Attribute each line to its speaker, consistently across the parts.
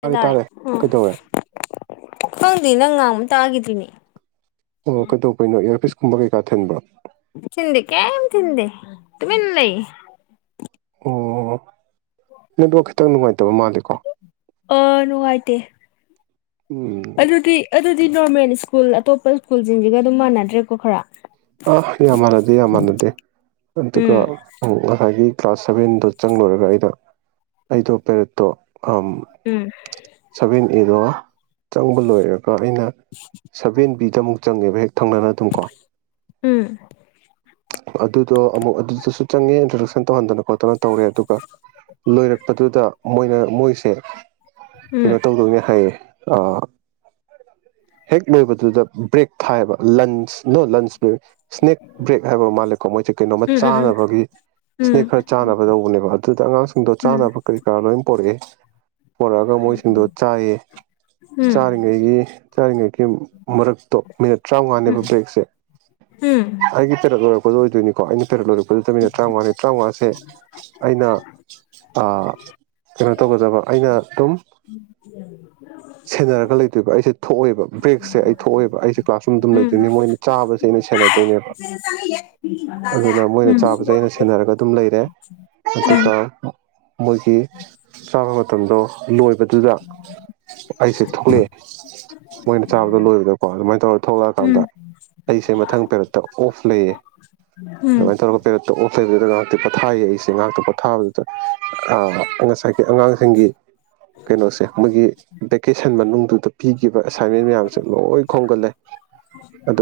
Speaker 1: ꯇꯥꯔꯦ
Speaker 2: ꯇꯔꯦ
Speaker 1: ꯇꯥꯔꯦ
Speaker 2: ꯎ
Speaker 1: ꯀꯩꯗꯧꯔꯦ
Speaker 2: ꯈꯪꯗꯦ ꯅꯪ ꯉꯥꯡꯕ ꯇꯥꯒꯗꯅꯦꯅꯤ
Speaker 1: ꯑꯣ ꯀꯩꯗꯧꯕꯩꯅꯣ ꯏꯔꯁ ꯨꯝꯕ ꯀꯩꯀꯥ ꯊꯤꯟꯕ꯭ꯔ
Speaker 2: ꯇꯃꯤ ꯂꯩ
Speaker 1: ꯑꯣ ꯅ ꯈꯤꯇꯪ ꯅꯨꯡꯉꯥꯏꯇꯕ ꯃꯥꯜꯂꯤꯦꯀꯣ
Speaker 2: ꯑ ꯅꯨꯡꯉꯥꯏꯇꯦ
Speaker 1: ꯎꯝ
Speaker 2: ꯑꯗꯨꯗꯤ ꯑꯗꯨꯗꯤ ꯅꯣꯔꯃꯦꯜ ꯁ꯭ꯀꯨꯜ ꯑꯇꯣꯞꯄ ꯁ꯭ꯀꯨꯜꯁꯤꯡꯁꯤꯒ ꯑꯗꯨꯝ ꯃꯥꯟꯅꯗ꯭ꯔꯦꯀꯣ ꯈꯔ
Speaker 1: ꯑ ꯌꯥꯝ ꯃꯥꯟꯅꯗꯦ ꯌꯥꯝ ꯃꯥꯟꯅꯗꯦ ꯑꯗꯨꯒ
Speaker 2: ꯎꯝ
Speaker 1: ꯉꯁꯥꯏꯒꯤ ꯀ꯭ꯂꯥꯁ ꯁꯚꯦꯟꯗꯣ ꯆꯪꯂꯨꯔꯒ ꯑꯩꯅ ꯑꯩꯗꯣ ꯄꯦꯔꯦꯠꯇꯣ ꯑ
Speaker 2: ꯎꯝ
Speaker 1: ꯁ ꯏꯗ ꯋꯥ ꯆꯪꯕ ꯂꯣꯏꯔꯒ ꯑꯩꯅ ꯁꯚꯦꯟ ꯄꯤꯗꯨꯛꯪꯉꯦꯕ ꯍꯦꯛ ꯊꯪꯅꯅ ꯑꯗꯨꯝꯀꯣ
Speaker 2: ꯎꯝ
Speaker 1: ꯑꯗꯨꯗꯣ ꯑꯃꯨꯛ ꯑꯗꯨꯗꯁꯨ ꯆꯪꯉꯦ ꯏꯟꯇ꯭ꯔꯗꯛꯁꯟ ꯇꯧꯍꯟꯗꯅ ꯈꯣꯠꯇꯅ ꯇꯧꯔꯦ ꯑꯗꯨꯒ ꯂꯣꯏꯔꯛꯄꯗꯨꯗ ꯃꯣꯏꯅ ꯣꯏꯁꯦ
Speaker 2: ꯎꯝ
Speaker 1: ꯀꯩꯅꯣ ꯇꯧꯗꯧꯅꯦ ꯍꯥꯏꯌꯦ ꯍꯦꯛ ꯂꯣꯏꯕꯗꯨꯗ ꯕ꯭ꯔꯦꯛ ꯊꯥꯏꯑꯕ ꯂꯟꯁ ꯅꯣ ꯂꯟꯁ ꯎꯝ ꯁ꯭ꯅꯦꯛ ꯕ꯭ꯔꯦꯛ ꯍꯥꯏꯕ ꯃꯥꯜꯂꯦꯀꯣ ꯃꯣꯏꯁꯦ ꯀꯩꯅꯣꯝꯃ
Speaker 2: ꯎꯝ
Speaker 1: ꯆꯥꯅꯕꯒꯤ
Speaker 2: ꯎꯝ
Speaker 1: ꯁ꯭ꯅꯦꯛ ꯈꯔ ꯆꯥꯅꯕꯗꯧꯕꯅꯦꯕ ꯑꯗꯨꯗ ꯑꯉꯥꯡꯁꯤꯡꯗꯣ
Speaker 2: ꯎꯝ
Speaker 1: ꯆꯥꯅꯕ ꯀꯔꯤ ꯀꯔꯥ ꯂꯣꯏꯅ ꯄꯣꯔꯛꯑꯦ ꯄꯣꯔꯛꯑꯒ ꯃꯣꯏꯁꯤꯡꯗꯣ ꯆꯥꯏꯌꯦ
Speaker 2: ꯎꯝ ꯎꯝ
Speaker 1: ꯆꯥꯔꯤꯉꯩꯒꯤ ꯆꯥꯔꯤꯉꯩꯒꯤ ꯃꯔꯛꯇꯣ ꯃꯤꯅꯠ ꯇꯔꯥꯃꯉꯥꯅꯦꯕ ꯕ꯭ꯔꯦꯛꯁꯦ
Speaker 2: ꯎꯝ ꯎꯝ
Speaker 1: ꯍꯥꯏ ꯇꯔ ꯇ ꯀ ꯅꯤꯣ ꯑꯩꯅꯔ ꯐ ꯇꯃꯤꯅ ꯇꯔꯥꯉꯥ ꯇꯔꯥꯃꯉꯥꯁꯦ ꯑꯩꯅ ꯀꯩꯅꯣ ꯇꯧꯒꯗꯕ ꯑꯩꯅ ꯑꯗꯨꯝ ꯁꯦꯟꯅꯔꯒ ꯂꯩꯇꯣꯏꯕ ꯑꯩꯁꯦ ꯊꯣꯛꯑꯏꯦꯕ ꯕ꯭ꯔꯦꯛꯁꯦ ꯑꯩ ꯊꯣꯛꯑꯏꯦꯕ ꯑꯩꯁꯦ ꯀ꯭ꯂꯥꯁ ꯔꯨꯝ ꯑꯗꯨꯝ ꯂꯩꯗꯣꯏꯅꯦ ꯃꯣꯏꯅ ꯆꯥꯕꯁꯤ ꯑꯩꯅ ꯁꯦꯟꯅꯗꯣꯏꯅꯦꯕ ꯑꯗꯨꯅ
Speaker 2: ꯎꯝ ꯎꯝ ꯎꯝ
Speaker 1: ꯃꯣꯏꯅ
Speaker 2: ꯎꯝ
Speaker 1: ꯆꯥꯕꯁꯦ ꯑꯩꯅ ꯁꯦꯟꯅꯔꯒ ꯑꯗꯨꯝ ꯂꯩꯔꯦ
Speaker 2: ꯎꯝ ꯎꯝ ꯎꯝ ꯎꯝ
Speaker 1: ꯁꯤꯠꯇꯀꯣ ꯃꯣꯏꯒꯤ ꯆꯥꯕ ꯃꯇꯝꯗꯣ ꯂꯣꯏꯕꯗꯨꯗ ꯑꯩꯁꯦ ꯊꯣꯛꯂꯛꯑꯦ ꯃꯣꯏꯅ ꯆꯥꯕꯗ ꯂꯣꯏꯕꯗꯀꯣ ꯑꯗꯨꯃꯥꯏꯅ ꯇꯧꯔꯒ ꯊꯣꯛꯂꯛꯑꯀꯥꯟꯗ ꯑꯩꯁꯦ ꯃꯊꯪ ꯄꯦꯔꯠꯇ ꯑꯣꯐ ꯂꯩꯌꯦ ꯑꯗꯨꯃꯥꯏꯅ ꯇꯧꯔꯒ ꯄꯦꯔꯠꯇ ꯑꯣꯐ ꯑꯩꯗꯨꯗ ꯉꯩꯍꯥꯛꯇ ꯄꯣꯊꯥꯌ‌ꯦ ꯑꯩꯁ‌ꯦ ꯉꯥꯏꯍꯥꯛꯇ ꯄꯣꯊꯥꯕꯗꯨꯗ ꯉꯁꯥꯏꯒꯤ ꯑꯉꯥꯡꯁꯤꯡꯒꯤ ꯀꯩꯅꯣꯁꯦ ꯃꯣꯏꯒꯤ ꯚꯦꯀꯦꯁꯟ ꯃꯅꯨꯡꯗꯨꯗ ꯄꯤꯈꯤꯕ ꯑꯦꯁꯥꯏꯟꯃꯦꯟ ꯃꯌꯥꯝꯁꯦ ꯂꯣꯏ ꯈꯣꯝꯒꯠꯂꯦ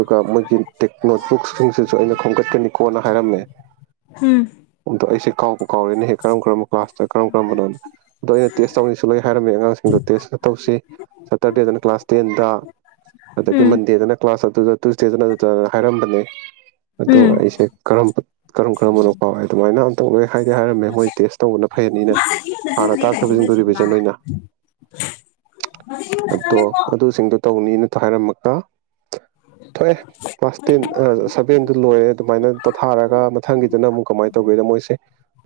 Speaker 1: ꯑꯗꯨꯒ ꯃꯣꯏꯒꯤ ꯇꯦꯛ ꯅꯣꯠꯕꯨꯛꯁꯤꯡꯁꯤꯁꯨ ꯑꯩꯅ ꯈꯣꯝꯒꯠꯀꯅꯤꯀꯣꯅ ꯍꯥꯏꯔꯝꯃꯦ ꯑꯗꯣ ꯑꯩꯁꯦ ꯀꯥꯎꯕ ꯀꯥꯎꯔꯦꯅ ꯍꯦꯛ ꯀꯔꯝ ꯀꯔꯝ ꯀ꯭ꯂꯥꯁꯇ ꯀꯔꯝ ꯀꯔꯝꯕꯅꯣ ꯑꯗꯣ ꯑꯩꯅ ꯇꯦꯁ ꯇꯧꯅꯤꯡꯁꯨ ꯂ‌ꯣꯏ ꯍꯥꯏꯔꯝꯃꯤ ꯑꯉꯥꯡꯁꯤꯡꯗꯣ ꯇꯦꯁ ꯇꯧꯁꯤ ꯁꯇꯔꯇꯤ ꯑꯗꯨꯅ ꯀ꯭ꯂꯥꯁ ꯇꯦꯟ ꯇ ꯑꯗꯨꯒ ꯃꯟꯗ‌ꯦꯗꯅ ꯀ꯭ꯂꯥꯁ ꯇꯨꯗ ꯇꯨꯁꯗꯦꯗꯨꯅ ꯑꯗꯨꯗꯅ ꯍꯥꯏꯔꯝꯕꯅꯦ ꯑꯗ‌ꯣ ꯑꯩꯁꯦ ꯀꯔ ꯀꯔꯝ ꯀꯔꯝꯕꯅꯣ ꯐꯥꯎꯏ ꯑꯗꯨꯃꯥꯏꯅ ꯑꯝꯇꯪ ꯂꯣꯏ ꯍꯥꯏꯗꯤ ꯍꯥꯏꯔꯝꯃꯦ ꯃꯣꯏ ꯇꯦꯁ ꯇꯧꯕꯅ ꯐꯩꯅꯤꯅ ꯍꯥꯟꯅ ꯇꯥꯛꯈꯕꯁꯤꯡꯗꯨ ꯔꯤꯚꯤꯖꯟ ꯑꯣꯏꯅ ꯑꯗꯣ ꯑꯗꯨꯁꯤꯡꯗꯣ ꯇꯧꯅꯤꯅ ꯍꯥꯏꯔꯝꯃꯒ ꯊꯣꯛꯑꯦ ꯀ꯭ꯂꯥꯁ ꯇꯦꯟ ꯁꯚꯦꯟꯗꯨ ꯂꯣꯏꯔꯦ ꯑꯗꯨꯃꯥꯏꯅ ꯄꯣꯊꯥꯔꯒ ꯃꯊꯪꯒꯤꯗꯨꯅ ꯑꯃꯨꯛ ꯀꯃꯥꯏꯅ ꯇꯧꯒꯦꯗ ꯃꯣꯏꯁꯦ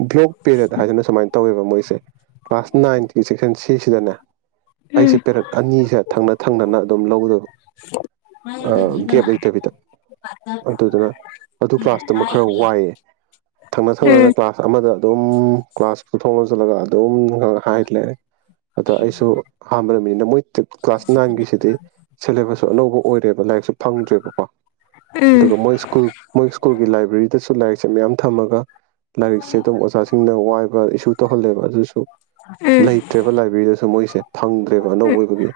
Speaker 1: ꯕ꯭ꯂꯣꯛ ꯄꯦꯔꯗ ꯍꯥꯏꯅ ꯁꯨꯃꯥꯏꯅ ꯇꯧꯋꯦꯕ ꯃꯣꯏꯁꯦ ꯁ‌ꯦ ꯀ꯭ꯂꯥꯁ ꯅꯥꯏꯟ ꯁ‌ꯦꯛ ꯁꯤ ꯁꯤꯗꯅ‌ꯦ
Speaker 2: ꯎꯝ
Speaker 1: ꯑꯩꯁꯦ
Speaker 2: ꯎꯝ
Speaker 1: ꯄꯦꯔꯦꯠ ꯑꯅꯤꯁꯦ ꯊꯪꯅ ꯊꯪꯅꯅ ꯑꯗꯨꯝ ꯂꯧꯒꯗꯣꯏꯕ ꯑꯥ ꯀꯦꯞ ꯂꯩꯇꯕꯤꯗ ꯑꯗꯨꯗꯨꯅ ꯑꯗꯨ ꯀ꯭ꯂꯥꯁꯇꯨꯃ ꯈꯔ ꯋꯥꯏꯑꯦ ꯊꯪꯅ ꯊꯪꯅꯗꯅ ꯀ꯭ꯂꯥꯁ ꯑꯃꯗ ꯑꯗꯨꯝ ꯀ꯭ꯂꯥꯁ ꯄꯨꯊꯣꯛꯉꯁꯨ ꯂꯒ ꯑꯗꯨꯝ ꯍꯥꯏ ꯂꯩꯔꯦ ꯑꯗ ꯑꯩꯁꯨ ꯑꯍꯥꯟ ꯅꯤꯅ ꯃ‌ꯣꯏ ꯀ꯭ꯂꯥꯁ ꯅꯥꯏꯟꯒꯤꯁꯤꯗꯤ ꯁꯦꯂꯦꯕꯁꯁꯨ ꯑꯅꯧꯕ ꯑꯣꯏꯔꯦꯕ ꯂꯥꯏꯔꯤꯛꯁꯨ ꯗꯔ‌ꯦꯕꯀ‌ꯣ ꯑꯗꯨꯒ ꯃ‌ꯣꯏ ꯁꯀꯨꯜ ꯃ‌ꯣꯏ ꯏꯁꯀꯨꯜꯒꯤ ꯂꯥꯏꯕꯔ‌ꯦꯔꯤꯗ ꯁꯨ ꯂꯥꯏꯔꯤꯛꯁꯦ ꯃꯌꯥꯝ ꯊꯝꯃꯒ ꯂꯥꯏꯔꯤꯛꯁꯦ ꯑꯗꯨꯝ ꯑꯣꯖꯥꯁꯤꯡꯅ ꯋꯥꯏꯕ ꯏꯁꯨ ꯇꯧꯍꯂꯦꯕ ꯑꯗꯨꯁꯨ
Speaker 2: ꯎꯝ ꯎꯝ
Speaker 1: ꯂꯩꯇ꯭ꯔꯦꯕ ꯂꯥꯏꯕ꯭ꯔꯦꯔꯤꯗꯁꯨ ꯃꯣꯏꯁꯦ ꯐꯪꯗ꯭ꯔꯦꯕ ꯑꯅꯧꯕ ꯑꯣꯏꯕꯒꯤ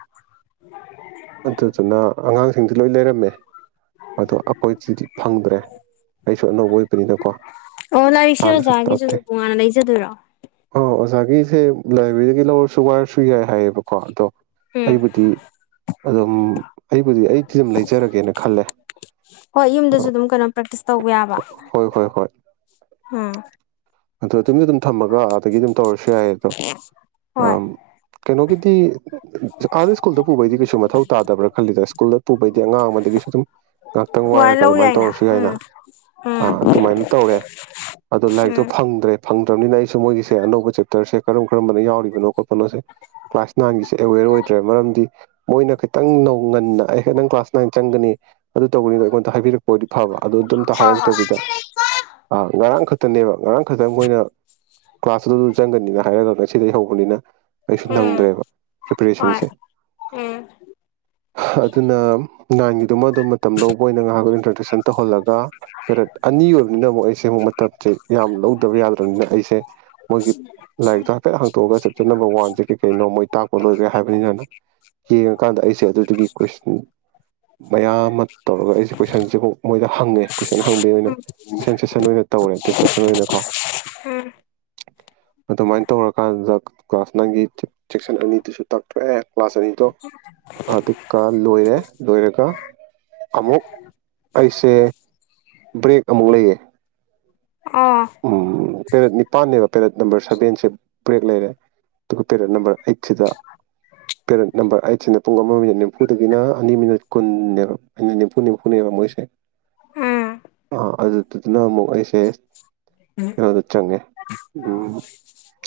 Speaker 1: ꯑꯗꯨꯗꯨꯅ ꯑꯉꯥꯡꯁꯤꯡꯗꯤ ꯂꯣꯏ ꯂꯩꯔꯝꯃꯦ ꯃ‌ꯦ ꯑꯗꯣ ꯑꯩꯈꯣꯏꯗꯤꯗꯤ ꯐꯪꯗ꯭ꯔꯦ ꯑꯩꯁꯨ ꯑꯅꯧꯕ ꯑꯣꯏꯕꯅꯤꯅꯀꯣ
Speaker 2: ꯑꯣ ꯂꯥꯏꯔꯤꯛꯁꯦ
Speaker 1: ꯍꯥꯟꯅꯁꯨ
Speaker 2: ꯑꯣꯖꯥꯒꯤꯁꯨ
Speaker 1: ꯇꯥꯛꯇꯦ
Speaker 2: ꯇꯣꯉꯥꯟꯅ ꯂꯩꯖꯗꯣꯏꯔꯣ
Speaker 1: ꯑꯣ ꯑꯣꯖꯥꯒꯤ ꯁꯦ ꯂꯥꯏꯕ꯭ꯔꯦꯔꯤꯗꯒꯤ ꯂꯧꯔꯁꯨ ꯋꯥꯔꯁꯨ ꯌꯥꯏ ꯍꯥꯏꯌꯦꯕꯀꯣ ꯑꯗꯣ
Speaker 2: ꯎꯝ
Speaker 1: ꯄꯔꯤꯕꯨꯨꯇꯤ ꯑꯗꯨꯝ ꯑꯩꯕꯨꯗꯤ ꯑꯩ ꯊꯤꯝ ꯂꯩꯖꯦ ꯍꯥꯏꯆꯔꯒꯦꯅ ꯈꯜꯂꯦ
Speaker 2: ꯍꯣꯏ ꯌꯨꯝꯗꯁꯨ ꯑꯗꯨꯝ ꯀꯩꯅꯣ ꯄ꯭ꯔꯦꯛꯇꯤꯁ ꯇꯧꯕ ꯌꯥꯕ
Speaker 1: ꯍꯣꯏ ꯍꯣꯏ
Speaker 2: ꯎꯝ
Speaker 1: ꯑꯣꯃꯤ ꯊꯝꯃꯒ ꯑꯗꯒꯤ ꯑꯗꯨꯝ ꯇꯧꯔꯁꯨ ꯌꯥꯏꯌꯦ ꯑꯗꯣ
Speaker 2: ꯍꯣꯏ
Speaker 1: ꯀꯩꯅꯣꯒꯤꯗꯤ ꯑꯥꯗ ꯁ꯭ꯀꯨꯜꯗ ꯄꯨꯕꯩꯗꯤ ꯀꯩꯁꯨ ꯃꯊꯧ ꯇꯥꯗꯕ꯭ꯔꯥ ꯈꯜꯂꯤꯗ ꯁ꯭ꯀꯨꯜꯗ ꯄꯨ ꯑꯉꯥꯡ ꯑꯃꯗꯒꯤꯁꯨ ꯑꯗꯨꯝ ꯉꯥꯏꯍꯥꯛꯇꯪ
Speaker 2: ꯍꯋꯥꯏ
Speaker 1: ꯋꯥꯏꯔꯒ
Speaker 2: ꯂꯧ
Speaker 1: ꯑꯗꯨꯃꯥꯏꯅ
Speaker 2: ꯌꯥꯏꯅ
Speaker 1: ꯇꯧꯔꯁꯨ ꯀꯥꯏꯅ
Speaker 2: ꯎꯝ ꯎꯝ
Speaker 1: ꯑꯗꯨꯃꯥꯏꯅ ꯇꯧꯔꯦ ꯑꯗꯣ ꯂꯥꯏꯔꯤꯛꯇꯣ
Speaker 2: ꯎꯝ
Speaker 1: ꯐꯪꯗ꯭ꯔꯦ ꯐꯪꯗ꯭ꯔꯅꯤꯅ ꯑꯩꯁꯨ ꯃꯣꯏꯒꯤꯁꯦ ꯑꯅꯧꯕ ꯆꯦꯞꯇꯔꯁꯦ ꯀꯔꯝ ꯀꯔꯝꯕꯅ ꯌꯥꯎꯔꯤꯕꯅꯣ ꯈꯣꯠꯄꯅꯣꯁꯦ ꯀ꯭ꯂꯥꯁ ꯅꯥꯏꯟꯒꯤꯁꯦ ꯑꯦꯋꯦꯔ ꯑꯣꯏꯗ꯭ꯔꯦ ꯃꯔꯝꯗꯤ ꯃꯣꯏꯅ ꯈꯤꯇꯪ ꯅꯧ ꯉꯟꯅ ꯑꯩ ꯍꯦꯛꯇꯪ ꯀ꯭ꯂꯥꯁ ꯅ ꯆꯪꯒꯅꯤ ꯑꯗꯨ ꯇꯧꯕꯅꯤꯅ ꯑꯩꯉꯣꯟꯗ ꯍꯥꯏꯕꯤꯔꯛꯄ ꯑꯣꯏꯗꯤ ꯐꯕ ꯑꯗꯨꯗ ꯑꯝꯇ
Speaker 2: ꯍꯣꯏ ꯍꯣꯏ
Speaker 1: ꯍꯥꯏꯔꯛꯇꯕꯤꯗ ꯉꯔꯥꯡ ꯈ ꯈꯛꯇꯅꯦꯕ ꯉꯔꯥꯡ ꯈꯛꯇꯪꯈꯣꯏꯅ ꯀ꯭ꯂꯥꯁ ꯑꯗꯨꯗꯨ ꯆꯪꯒꯅꯤꯅ ꯍꯥꯏꯔꯒ ꯉꯁꯤꯗꯒꯤꯩ ꯍꯧꯕꯅꯤꯅ ꯑꯩꯩꯁꯨ
Speaker 2: ꯎꯝ
Speaker 1: ꯅꯪꯗ꯭ꯔꯦꯕ
Speaker 2: ꯍꯣꯏ
Speaker 1: ꯄ꯭ꯔꯤꯄꯦꯔꯦꯁꯟꯁꯦ
Speaker 2: ꯎꯝ
Speaker 1: ꯑꯗꯨꯅ ꯅꯥꯏꯟꯒꯤꯗꯨꯃ ꯑꯗꯨꯝ ꯃꯇꯝ ꯂꯧꯕ ꯑꯣꯏꯅ ꯉꯥꯏꯍꯥꯛꯇ ꯏꯟꯇ꯭ꯔꯗꯛꯁꯟ ꯇꯧꯍꯜꯂꯒ ꯄꯦꯔꯦꯠ ꯑꯅꯤ ꯑꯣꯏꯕꯅꯤꯅ ꯑꯃꯨꯛ ꯑꯩꯁꯦ ꯑꯃꯨꯛ ꯃꯇꯝꯁꯦ ꯌꯥꯝ ꯂꯧꯗꯕ ꯌꯥꯗ꯭ꯔꯕꯅꯤꯅ ꯑꯩꯁꯦ ꯃꯣꯏꯒꯤ ꯂꯥꯏꯔꯤꯛꯇꯣ ꯍꯥꯏꯐꯦꯠ ꯍꯥꯡꯇꯣꯛꯑꯒ ꯆꯦꯞꯇꯔ ꯅꯝꯕꯔ ꯋꯥꯟꯁꯦ ꯀꯩ ꯀꯩꯅꯣ ꯃꯣꯏ ꯇꯥꯛꯄ ꯂꯣꯏꯈ꯭ꯔꯦ ꯍꯥꯏꯕꯅꯤꯅꯅ ꯌꯦꯡꯉꯀꯥꯟꯗ ꯑꯩꯁꯦ ꯑꯗꯨꯗꯨꯒꯤ ꯀꯣꯏꯁꯟ ꯃꯌꯥꯝ ꯑꯃ ꯇꯧꯔꯒ ꯑꯩꯁꯦ ꯀꯣꯏꯁꯟꯁꯤꯐꯥꯎ ꯃꯣꯏꯗ ꯍꯪꯉꯦ ꯀꯣꯏꯁꯟ ꯍꯪꯕꯩ ꯑꯣꯏꯅ
Speaker 2: ꯎꯝ
Speaker 1: ꯀꯣꯏꯁꯟ ꯁꯦꯁꯟ ꯑꯣꯏꯅ ꯇꯧꯔꯦ ꯗꯤꯁꯀꯁꯟ ꯑꯣꯏꯅꯀꯣ
Speaker 2: ꯎꯝ
Speaker 1: ꯑꯗꯨꯃꯥꯏꯅ ꯇꯧꯔꯀꯥꯟꯗ ꯀ꯭ꯂꯥꯁ ꯅꯥꯏꯟꯒꯤ ꯁꯦꯛꯁꯟ ꯑꯅꯤꯗꯨꯁꯨ ꯇꯥꯛꯊꯣꯛꯑꯦ ꯀ꯭ꯂꯥꯁ ꯑꯅꯤꯗꯣ ꯑꯗꯨꯒ ꯂꯣꯏꯔꯦ ꯂꯣꯏꯔꯒ ꯑꯗꯨꯒ ꯑꯃꯨꯛ ꯑꯩꯁꯦ ꯕ꯭ꯔꯦꯛ ꯑꯃꯨꯛ ꯂꯩꯌꯦ
Speaker 2: ꯑꯥ
Speaker 1: ꯄꯦꯔꯠ ꯅꯤꯄꯥꯟꯅꯦꯕ ꯄꯦꯔꯠ ꯅꯝꯕꯔ ꯁꯕꯦꯟꯁꯦ ꯕ꯭ꯔꯦꯛ ꯂꯩꯔꯦ ꯑꯗꯨꯒ ꯄꯦꯔꯠ ꯅꯝꯕꯔ ꯑꯩꯠ ꯁꯤꯗ ꯄꯦꯔꯠ ꯅꯝꯕꯔ ꯑꯩꯠꯁꯤꯅ ꯄꯨꯡ ꯑꯃ ꯃꯤꯅꯤꯠ ꯅꯤꯐꯨꯗꯒꯤꯅ ꯑꯅꯤ ꯃꯤꯅꯤꯠ ꯀꯨꯟꯅꯦꯕ ꯑꯩꯅ ꯅꯤꯐꯨ ꯅꯤꯐꯨꯅꯦꯕ ꯃꯣꯏꯁꯦꯥ
Speaker 2: ꯎꯝ
Speaker 1: ꯑꯗꯨꯗꯨꯗꯨꯅ ꯑꯃꯨꯛ ꯑꯩꯁꯦ ꯈꯩꯅ ꯑꯗꯨ ꯆꯪꯦ ꯎꯝ ꯀ꯭ꯂ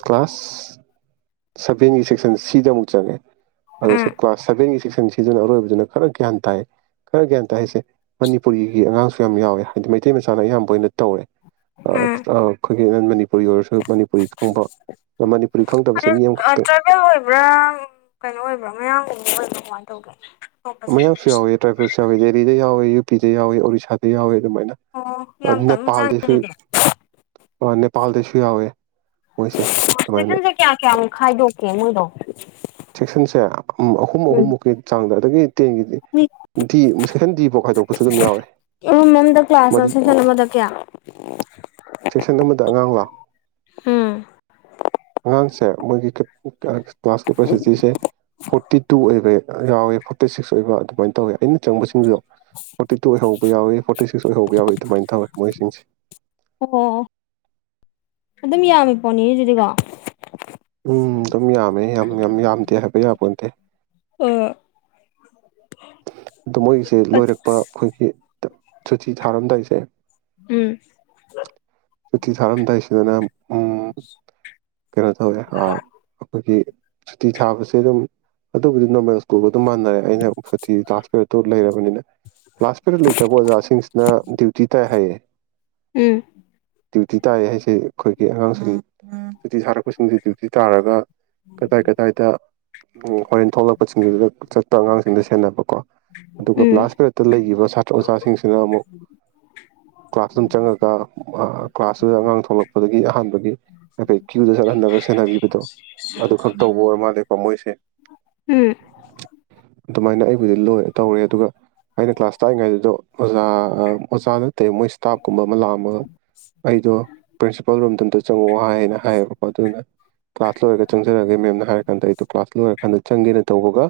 Speaker 1: ꯀ꯭ꯂꯥꯁ ꯁꯦꯡꯒꯤ ꯁꯦꯛꯁꯟ ꯁꯥ ꯃꯆꯆꯥꯦ ꯑ
Speaker 2: ꯎꯝ
Speaker 1: ꯁꯦ ꯀ꯭ꯂꯥꯁ ꯁꯦꯚꯦꯟ ꯁꯤꯛꯁ ꯁꯤꯗꯨꯅ ꯑꯔꯣꯏꯕꯗꯨꯅ ꯈꯔ ꯒ꯭ꯌꯥꯟ ꯇꯥꯏꯌꯦ ꯈꯔ ꯒ꯭ꯌꯥꯟ ꯇꯥꯏ ꯍꯥꯏꯁꯦ ꯃꯅꯤꯄꯨꯔꯤꯒꯤ ꯑꯉꯥꯡꯁꯨ ꯌꯥꯝ ꯌꯥꯎꯋꯦ ꯍꯥꯏꯗꯤ ꯃꯩꯇꯩ ꯃꯆꯥꯅ ꯑꯌꯥꯝꯕ ꯑꯣꯏꯅ ꯇꯧꯔꯦ ꯑ
Speaker 2: ꯎꯝ
Speaker 1: ꯑ ꯑꯩꯈꯣꯏꯒꯤ ꯅꯟ ꯃꯅꯤꯄꯨꯔ ꯃꯅꯤꯄꯨꯔꯤ ꯈꯪꯗꯕꯁꯦ ꯃꯤ
Speaker 2: ꯑꯗꯨ
Speaker 1: ꯑꯃꯈꯛꯇ
Speaker 2: ꯇ꯭ꯔꯥꯏꯕꯦꯜ ꯑꯣꯏꯕ꯭ꯔꯥ ꯀꯩꯅꯣ ꯑꯣꯏꯕ꯭ꯔꯥ ꯃꯌꯥꯝꯒꯨꯝꯕ ꯑꯣꯏꯕ꯭ꯔꯥ ꯀꯃꯥꯏꯅ ꯇꯧꯒꯦ ꯊꯣꯛꯄꯁꯦ
Speaker 1: ꯃꯌꯥꯝꯁꯨ ꯌꯥꯎꯋꯦ ꯇ꯭ꯔꯥꯏꯐꯁꯨꯎꯋ ꯗꯦꯔꯤꯗ ꯌꯥꯎꯦ ꯀꯆꯦ ꯌꯥꯎꯋ ꯑꯣꯔꯔꯤꯁꯥꯗꯤ ꯌꯥꯎꯦ ꯑꯗꯨꯃꯥꯏꯅ
Speaker 2: ꯑꯣ ꯌꯥꯝ ꯇꯞꯅ ꯆꯪꯉꯦ
Speaker 1: ꯅꯦꯄꯥꯜꯗꯩꯁꯨ
Speaker 2: ꯑꯗꯨꯗꯤ
Speaker 1: ꯅꯦꯄꯥꯜꯗꯁꯨ ꯌꯥꯎꯋꯦ ꯃꯣꯏꯁꯦ ꯑꯗꯨꯃꯥꯏꯅ
Speaker 2: ꯀꯉꯗꯣ
Speaker 1: ꯆꯦꯛꯁꯟꯁꯦ ꯑꯍꯨꯝ
Speaker 2: ꯎꯝ
Speaker 1: ꯑꯍꯨꯝꯃꯨꯛꯀꯤ ꯆꯥꯡꯗ ꯑꯗꯒꯤ ꯇꯦꯟꯒꯤꯗꯤ ꯗꯤ ꯁꯦꯛꯁꯟ ꯗꯤꯐꯥꯎ ꯈꯥꯏꯗꯣꯛꯄꯁꯨ ꯑꯗꯨꯝ ꯌꯥꯎꯋꯦ
Speaker 2: ꯔꯨꯝ ꯑꯃꯗ ꯀ꯭ꯂꯥꯁ
Speaker 1: ꯃꯗꯤ
Speaker 2: ꯁꯦꯁꯟ ꯑꯃꯗ ꯀꯌꯥ
Speaker 1: ꯁꯦꯛꯁꯟ ꯑꯃꯗ ꯑꯉꯥꯡ ꯂꯥꯛ
Speaker 2: ꯎꯝ
Speaker 1: ꯑꯉꯥꯡꯁꯦ ꯃ ꯀꯦꯄꯥꯁꯤꯇꯤꯁꯦ ꯐꯣꯔꯇꯤ ꯇꯨ ꯑꯣꯏꯕ ꯌꯥꯎꯏꯦ ꯐꯣꯔꯇꯤ ꯁꯤꯛꯁ ꯑꯣꯏꯕ ꯑꯗꯨꯃꯥꯏꯅ ꯇꯧꯋꯦ ꯑꯩꯅ ꯆꯪꯕꯁꯤꯡꯗꯨꯗꯣ ꯐꯣꯔꯇꯤ ꯇꯨ ꯑꯣꯏꯍꯧꯕ ꯌꯥꯎꯏꯤ ꯐꯣꯔꯇꯤ ꯁꯤꯛꯁ ꯑꯣꯏꯍꯧꯕ ꯌꯥꯎꯏꯤ ꯑꯗꯨꯃꯥꯏꯅ ꯇꯧꯋꯤ ꯃꯣꯏꯁꯤꯡꯁꯦ
Speaker 2: ꯑꯣ ꯑꯗꯨꯝ ꯌꯥꯝꯃꯤ ꯄꯣꯠꯅꯤꯅꯦ ꯑꯗꯨꯗꯤꯀꯣ
Speaker 1: ꯎꯝ ꯑꯗꯨꯝ ꯌꯥꯝꯃꯦ ꯌꯥꯝ ꯌꯥꯝ ꯌꯥꯝꯗꯦ ꯍꯥꯏꯕ ꯌꯥꯄꯗꯦ
Speaker 2: ꯑ
Speaker 1: ꯑꯣ ꯃꯣꯏꯒꯤꯁꯦ ꯂꯣꯏꯔꯛꯄ ꯑꯩꯈꯣꯏꯒꯤ ꯁꯨꯇꯤ ꯊꯥꯔꯝꯗꯧꯏꯁꯦ
Speaker 2: ꯎꯝ
Speaker 1: ꯁꯇꯤ ꯊꯥꯔꯝꯗꯥꯏꯁꯤꯗꯅ ꯎ ꯀꯩꯅꯣ ꯇꯧꯋꯦ ꯑꯩꯈꯣꯏꯒꯤ ꯁꯨꯇꯤ ꯊꯥꯕꯁꯦ ꯑꯗꯨꯝ ꯑꯗꯨꯕꯨꯗꯤ ꯅꯃꯀ ꯑꯗꯨꯝ ꯃꯥꯟꯅꯔꯦ ꯑꯩꯅ ꯇꯥꯁ ꯇꯣ ꯂꯩꯔꯕꯅꯤꯅ ꯂꯥꯁꯄꯤꯔ ꯂꯩ ꯇꯛ ꯑꯣꯖꯥꯁꯤꯡꯁꯤꯅ ꯗ꯭ꯌꯨꯇꯤ ꯇꯥꯏ ꯍꯥꯏꯌꯦ
Speaker 2: ꯎꯝ
Speaker 1: ꯗ꯭ꯌꯨꯇꯤ ꯇꯥꯏ ꯍꯥꯏꯁꯦ ꯑꯩꯈꯣꯏꯒꯤ ꯑꯉꯥꯡꯁꯤꯡ ꯗ꯭ꯌꯨꯇꯤ ꯁꯥꯔꯛꯄꯁꯤꯡꯁꯤ ꯗ꯭ꯌꯨꯇꯤ ꯇꯥꯔꯒ ꯀꯗꯥꯏ ꯀꯗꯥꯏꯗ ꯍꯣꯔꯦꯟ ꯊꯣꯛꯂꯛꯄꯁꯤꯡꯗꯨꯗ ꯆꯠꯄ ꯑꯉꯥꯡꯁꯤꯡꯗ ꯁꯦꯟꯅꯕ ꯑꯗꯨꯒ
Speaker 2: ꯎꯝ
Speaker 1: ꯀ꯭ꯂꯥꯁ ꯄꯦꯔꯗꯠꯇ ꯂꯩꯈꯤꯕ ꯁꯥꯇ꯭ꯔ ꯑꯣꯖꯥꯁꯤꯡꯁꯤꯅ ꯑꯃꯨꯛ ꯀ꯭ꯂꯥꯁ ꯔꯨꯝ ꯆꯪꯉꯒ ꯀ꯭ꯂꯥꯁꯇꯨꯗ ꯑꯉꯥꯡ ꯊꯣꯛꯂꯛꯄꯗꯒꯤ ꯑꯍꯥꯟꯕꯒꯤ ꯍꯥꯏꯐꯣꯏ ꯀ꯭ꯌꯨꯗ ꯆꯠꯍꯟꯅꯕ ꯁꯦꯟꯅꯕꯤꯕꯗꯣ ꯑꯗꯨ ꯈꯛ ꯇꯧꯕ ꯑꯣꯏ ꯃꯥꯜꯂꯦꯀꯣ ꯃꯣꯏꯁꯦ
Speaker 2: ꯎꯝ
Speaker 1: ꯑꯗꯨꯃꯥꯏꯅ ꯑꯩꯈꯣꯏꯗꯤ ꯂꯣꯏ ꯇꯧꯔꯦ ꯑꯗꯨꯒ ꯑꯩꯅ ꯀ꯭ꯂꯥꯁ ꯇꯥꯔꯤꯉꯩꯗꯨꯗꯣ ꯖꯥ ꯃꯁꯥꯥꯟ ꯑꯇꯩ ꯃꯣꯏ ꯏꯁꯇꯥꯐ ꯀꯨꯝꯕ ꯑꯃ ꯂꯥꯛꯑꯒ ꯑꯩꯗꯣ ꯄ꯭ꯔꯤꯟꯁꯤꯄꯥꯜ ꯔꯣꯝꯗꯝꯗ ꯆꯍ꯭ꯥꯋꯏꯅ ꯍꯥꯏꯅ ꯍꯥꯏꯌꯦꯕꯀꯣ ꯑꯗꯨꯅ ꯀ꯭ꯂꯥꯁ ꯂꯣꯏꯔꯒ ꯆꯪꯔꯒꯦ ꯃꯦꯝꯅ ꯍꯥꯏꯔ ꯀꯥꯟꯗ ꯑꯩꯗꯣ ꯀ꯭ꯂꯥꯁ ꯂꯣꯏꯔꯀꯥꯟꯗ ꯆꯪꯒꯦꯅ ꯇꯧꯕꯒ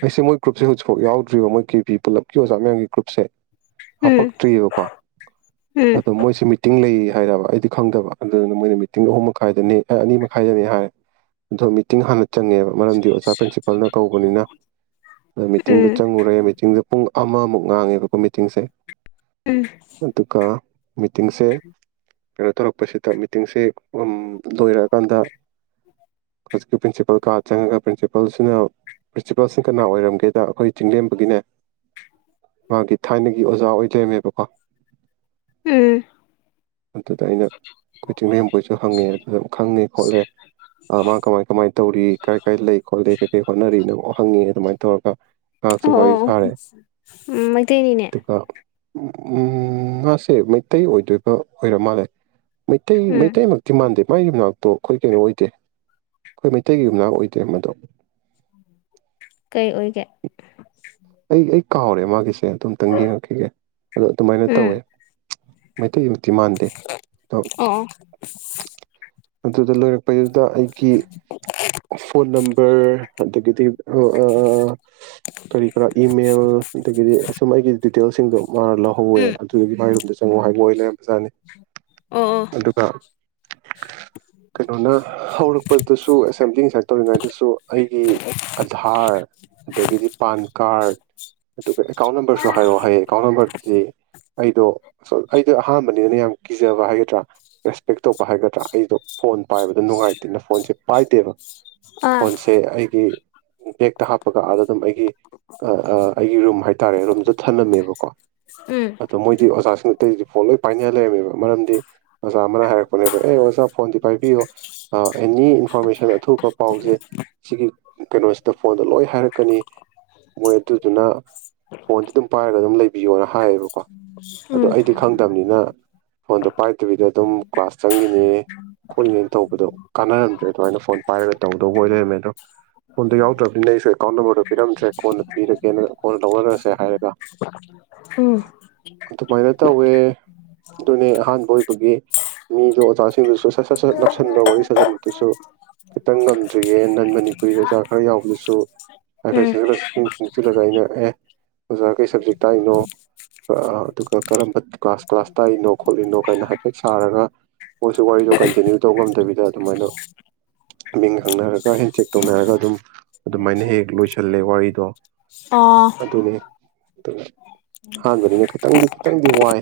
Speaker 1: ꯐꯁ ꯑꯃꯣꯏ ꯒ꯭ꯔꯨꯞꯁꯦꯖꯤꯛꯐꯥꯎ ꯌꯥꯎꯗ꯭ꯔꯤꯕ ꯃꯣꯏ ꯀꯦ ꯤ ꯄꯨꯂꯞꯀꯤ ꯑꯣꯖꯥ ꯃꯌꯥꯝꯒꯤ ꯒ꯭ꯔꯨꯞꯁꯦ
Speaker 2: ꯎꯝ
Speaker 1: ꯍꯥꯄꯛꯇ꯭ꯔꯤꯑꯕꯀꯣ
Speaker 2: ꯎꯝ
Speaker 1: ꯑꯗꯣ ꯃꯣꯏꯁꯨꯦ ꯃꯤꯇꯤꯡ ꯂꯩꯌꯦ ꯍꯥꯏꯕ ꯑꯩꯗꯤ ꯈꯪꯗꯕ ꯑꯗꯨꯗꯨꯅ ꯃꯣꯏꯅ ꯃꯤꯇꯤꯡ ꯑꯍꯨꯝ ꯃꯈꯥꯏꯗꯅꯤ ꯑꯅꯤ ꯃꯈꯥꯏꯗꯅꯤ ꯍꯥꯏꯔꯦ ꯑꯗꯣ ꯃꯤꯇꯤꯡ ꯍꯥꯟꯅ ꯆꯪꯉꯦꯕ ꯃꯔꯝꯗꯤ ꯑꯣꯖꯥ ꯄ꯭ꯔꯤꯟꯁꯤꯄꯜꯅ ꯀꯧꯕꯅꯤꯅ ꯃꯤꯇꯤꯡꯗ
Speaker 2: ꯎꯝ
Speaker 1: ꯆꯪꯉꯨꯔꯦ ꯃꯤꯇꯤꯡ ꯁꯦ ꯄꯨꯡ ꯑꯃꯃꯨꯛ ꯉꯥꯡꯉꯦꯕꯀꯣ ꯃꯤꯇꯤꯡꯁꯦ
Speaker 2: ꯎꯝ
Speaker 1: ꯑꯗꯨ ꯑꯗꯨ ꯀ ꯃꯤꯇꯤꯡꯁꯦ ꯀꯩꯅꯣ ꯇꯧꯔꯛꯄꯁꯤꯗ ꯃꯤꯇꯤꯡꯁꯦ ꯂꯣꯏꯔꯛꯑꯀꯥꯟꯗ ꯍꯧꯖꯤꯛꯀꯤ ꯄ꯭ꯔꯤꯟꯁꯤꯄꯥꯜ ꯀꯥ ꯆꯪꯉꯒ ꯄ꯭ꯔꯤꯟꯁꯤꯄꯥꯜꯁꯤꯅ ꯄ꯭ꯔꯤꯟꯁꯤꯄꯥꯜꯁꯤꯡ ꯀꯅꯥ ꯑꯣꯏꯔꯝꯒꯦ ꯀꯩꯗ ꯑꯩꯈꯣꯏ ꯆꯤꯡꯂꯦꯝꯕꯒꯤꯅꯦ ꯃꯥꯒꯤ ꯊꯥꯏꯅꯒꯤ ꯑꯣꯖꯥ ꯑꯣꯏꯖꯩꯃꯦꯕꯀꯣ
Speaker 2: ꯎꯝ
Speaker 1: ꯑꯗꯨꯗ ꯑꯩꯅ ꯑꯩꯈꯣꯏ ꯆꯤꯡꯅꯦꯝꯕꯣꯏꯁꯨ ꯍꯪꯉꯦ ꯑꯗꯨꯗ ꯈꯪꯉꯦ ꯈꯣꯠꯂꯦ ꯃꯥ ꯀꯃꯥꯏ ꯀꯃꯥꯏꯅ ꯇꯧꯔꯤ ꯀꯥꯏ ꯀꯥꯏ ꯂꯩ ꯈꯣꯠꯂꯤꯦ ꯀꯩ ꯀꯩ ꯍꯣꯠꯅꯔꯤꯅꯣ ꯍꯪꯉꯦ ꯑꯗꯨꯃꯥꯏꯅ ꯇꯧꯔꯒ ꯉꯥꯏꯍꯥꯛꯁꯨ ꯋꯥꯔꯤ
Speaker 2: ꯑꯣ
Speaker 1: ꯁꯥꯔꯦ
Speaker 2: ꯎꯝ ꯃꯩꯇꯩꯅꯤꯅꯦ
Speaker 1: ꯎ ꯎꯝ ꯉꯥꯁꯦ ꯃꯩꯇꯩ ꯑꯣꯏꯗꯣꯏꯕ ꯑꯣꯏꯔ ꯃꯥꯜꯂꯦ ꯃꯩꯇꯩ
Speaker 2: ꯎꯝ
Speaker 1: ꯃꯩꯇꯩꯩ ꯃ ꯊꯤ ꯃꯥꯥꯟꯗꯦ ꯃꯥꯏꯒꯤ ꯃꯅꯥꯛꯇꯣ ꯑꯩꯈꯣꯏ ꯀꯩꯅꯣ ꯑꯣꯏꯗꯦ ꯑꯩꯈꯣꯏ ꯃꯩꯇꯩꯒꯤ ꯃꯅꯥꯛ ꯑꯣꯏꯗꯦ ꯃꯗꯣ
Speaker 2: ꯀꯩ ꯑꯣꯏꯒꯦ
Speaker 1: ꯑꯩ ꯑꯩ ꯀꯥꯎꯔꯦ ꯃꯥꯒꯤꯁꯦ ꯦ ꯑꯗꯨꯝꯛꯇꯪ ꯌꯦꯡꯉꯛꯈꯤꯒꯦ ꯑꯗꯣ ꯑꯗꯨꯃꯥꯏꯅ ꯇꯧꯋꯦ
Speaker 2: ꯎꯝ
Speaker 1: ꯃꯩꯇꯩꯃꯛꯇꯤ ꯃꯥꯟꯗꯦ ꯑꯗꯣ
Speaker 2: ꯑꯣ
Speaker 1: ꯑꯗꯨꯗ ꯂꯣꯏꯔ ꯗꯨꯗ ꯑꯩꯒꯤ ꯐꯣꯟ ꯅꯝꯕꯔ ꯑꯗꯒꯤꯗꯤ ꯀꯔꯤ ꯀꯔꯥ ꯏꯃꯦꯜ ꯑꯗꯒꯤꯗꯤ ꯁꯨꯝ ꯑꯩꯒꯤ ꯇꯦꯜꯁꯤꯡꯗꯣ ꯃꯥꯅ ꯂꯧꯍꯧꯋꯦ
Speaker 2: ꯎꯝ
Speaker 1: ꯑꯗꯨꯒꯤ ꯃꯥꯏ ꯔꯨꯝꯗ ꯆꯪꯉꯛꯑꯣ ꯍꯥꯏꯕ ꯑꯣꯏ [unintelligible] ꯖꯥꯅꯤ
Speaker 2: ꯑꯣ ꯑꯣ
Speaker 1: ꯀꯩꯅꯣꯅ ꯍꯧꯔꯛꯄꯗꯁꯨ ꯑꯦꯁꯦꯝꯕ꯭ꯂꯤ ꯉꯁꯥꯏ ꯇꯧꯔꯤꯉꯩꯗꯁꯨ ꯑꯩꯒꯤ ꯑꯙꯥꯔ ꯑꯗꯒꯤꯗꯤ ꯄꯥꯟ ꯀꯥꯔꯠ [unintelligible] ꯑꯗꯨꯒ ꯑꯦꯀꯥꯎꯟ ꯅꯝꯕꯔꯁꯨ ꯍꯥꯏꯔꯛꯑꯣ ꯍꯥꯏꯌꯦ ꯑꯦꯀꯥꯎꯟ ꯅꯝꯕꯔꯗꯨꯗꯤ ꯑꯩꯗꯣ ꯑꯩꯗꯣ ꯑꯍꯥꯟꯕꯅꯤꯅ ꯌꯥꯝ ꯀꯤꯖꯕ ꯍꯥꯏꯒꯗ꯭ꯔꯥ ꯔꯦꯁꯄꯦꯛ ꯇꯧꯕ ꯍꯥꯏꯒꯗ꯭ꯔꯥ ꯑꯩꯗꯣ ꯐꯣꯟ ꯄꯥꯏꯕꯗꯣ ꯅꯨꯡꯉꯥꯏꯇꯦꯅ ꯐꯣꯟꯁꯦ ꯄꯥꯏꯗꯦꯕ
Speaker 2: ꯑꯥ
Speaker 1: ꯐꯣꯟꯁꯦ ꯑꯩꯒꯤ ꯕꯦꯛꯇ ꯍꯥꯞꯄꯒ ꯑꯥꯗ ꯑꯗꯨꯝ ꯑꯩꯒꯤ ꯑꯩꯒꯤ ꯔꯨꯝ ꯍꯥꯏꯇꯥꯔꯦ ꯔꯨꯝꯁꯨ ꯊꯂꯝꯃꯦꯕꯀꯣ
Speaker 2: ꯎꯝ
Speaker 1: ꯑꯡꯠꯣ ꯃꯣꯏꯗꯤ ꯑꯣꯖꯁꯤ ꯑꯇꯩꯗꯤ ꯐꯣꯟ ꯂꯣꯏ ꯄꯥꯏꯅ ꯂꯩꯔꯝꯃꯦꯕ ꯃꯔꯝꯗꯤ ꯑꯣꯖꯥ ꯑꯃꯅ ꯍꯥꯏꯔꯛꯄ ꯑ ꯑꯦꯅꯤ ꯏꯟꯐꯣꯔꯃꯦꯁꯟ ꯑꯊꯨ ꯄꯥꯎꯁꯦ ꯁꯤꯒꯤ ꯀꯩꯅꯣꯁꯤꯗ ꯐꯣꯟꯗ ꯂꯣꯏ ꯍꯥꯏꯔꯛꯀꯅꯤ ꯃꯣꯏ ꯑꯗꯨꯗꯨꯅ ꯐꯣꯟꯗ ꯑꯗꯨꯝ ꯄꯥꯏꯔꯒ ꯑꯗꯨꯝ ꯂꯩꯕꯤꯌꯣꯅ ꯍꯥꯏꯌꯦꯕꯀꯣ ꯑꯗꯣ
Speaker 2: ꯎꯝ
Speaker 1: ꯑꯩꯗꯤ ꯈꯪꯗꯕꯅꯤꯅ ꯐꯣꯜꯗꯣ ꯄꯥꯏ [unintelligible] ꯑꯗꯨꯝ ꯀ꯭ꯂꯥꯁ ꯆꯪꯉꯤꯅꯦ ꯈꯣꯠꯂꯤꯅꯦꯅ ꯇꯧꯕꯗꯣ ꯀꯥꯟꯅꯔꯝꯗ꯭ꯔꯦ ꯑꯗꯨꯃꯥꯏꯅ ꯐꯣꯟ ꯄꯥꯏꯔꯒ ꯇꯧꯗꯧꯕ ꯑꯣꯏ ꯂꯩꯔꯝꯃꯦ ꯑꯗꯣ ꯐꯣꯟꯗꯣ ꯌꯥꯎꯗ꯭ꯔꯕꯅꯤꯅ ꯑꯩꯁꯨ ꯑꯦꯀꯥꯎꯟ ꯅꯝꯕꯔꯗꯣ ꯄꯤꯔꯝꯗ꯭ꯔꯦ ꯀꯣꯟꯅ ꯄꯤꯔꯒꯦꯅ ꯀꯣꯟꯅ ꯂꯧꯅꯔꯁꯦ ꯍꯥꯏꯔꯒ
Speaker 2: ꯎꯝ
Speaker 1: ꯑꯗꯨꯃꯥꯏꯅ ꯇꯧꯋꯦ ꯑꯗꯨꯅꯦ ꯑꯍꯥꯟꯕ ꯑꯣꯏꯕꯒꯤ ꯃꯤꯗꯣ ꯑꯣꯖꯥꯁꯤꯡꯗꯨꯁꯨ ꯁꯠ ꯁꯠ ꯁꯠ ꯅꯞꯁꯤꯟꯕ ꯋꯥꯔꯤ ꯁꯥꯖꯟꯕꯗꯨꯁꯨ ꯈꯤꯇꯪ ꯉꯝꯗ꯭ꯔꯤꯌꯦ ꯅꯟ ꯃꯅꯤꯄꯨꯔꯤ ꯑꯣꯖꯥ ꯈꯔ ꯌꯥꯎꯕꯗꯨꯁꯨ ꯍꯥꯏꯐꯦꯠ
Speaker 2: ꯎꯝ
Speaker 1: ꯁꯠ ꯈꯪꯆꯤꯜꯂꯒ ꯑꯩꯅ ꯑꯦ ꯑꯣꯖꯥ ꯀꯩ ꯁꯕꯖꯦꯛ ꯇꯥꯛꯏꯅꯣ ꯑꯗꯨꯒ ꯀꯔꯝꯕ ꯀ꯭ꯂꯥꯁ ꯀ꯭ꯂꯥꯁ ꯇꯥꯛꯏꯅꯣ ꯈꯣꯠꯂꯤꯅꯣ ꯀꯥꯏꯅ ꯍꯥꯏꯐꯦꯠ ꯁꯥꯔꯒ ꯃꯣꯏꯁꯨ ꯋꯥꯔꯤꯗꯣ ꯀꯟꯇꯤꯅ꯭ꯌꯨ ꯇꯧ ꯉꯝꯗꯕꯤꯗ ꯑꯗꯨꯃꯥꯏꯅ ꯃꯤꯡ ꯍꯪꯅꯔꯒ ꯍꯦꯟ ꯆꯦꯛ ꯇꯧꯅꯔꯒ ꯑꯗꯨꯝ ꯑꯗꯨꯃꯥꯏꯅ ꯍꯦꯛ ꯂꯣꯏꯁꯜꯂꯦ ꯋꯥꯔꯤꯗꯣ
Speaker 2: ꯑ
Speaker 1: ꯑꯗꯨꯅꯤ ꯗꯨꯅꯦ ꯍꯥꯟꯕꯅꯤꯅ ꯈꯤꯇꯪꯗꯤ ꯈꯤꯇꯪꯗꯤ ꯋꯥꯏ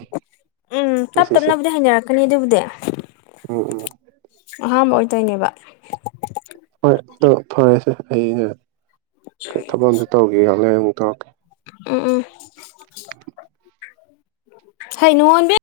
Speaker 2: ꯇꯞ
Speaker 1: ꯉꯁꯤꯁꯦ
Speaker 2: ꯇꯞꯅꯕꯨꯗꯤ ꯍꯩꯅꯔꯛꯀꯅꯤ ꯑꯗꯨꯕꯨꯗꯤ
Speaker 1: ꯎꯝ ꯎꯝ
Speaker 2: ꯑꯍꯥꯥꯟꯕ ꯑꯣꯏꯇꯣꯏꯅꯦꯕ
Speaker 1: ꯍꯣꯏ ꯑꯗꯣ ꯐꯔꯦꯁꯦ ꯑꯩꯅ ꯊꯕꯛ ꯑꯝꯇ ꯇꯧꯔꯨꯒꯤꯒꯦ ꯉꯥꯢꯈꯥꯛ ꯂꯩꯔ ꯑꯃꯨꯛ ꯇꯧꯔꯛꯀꯦ
Speaker 2: ꯎꯝ ꯎꯝ ꯍꯩ ꯅꯣꯑꯣꯟꯕꯤ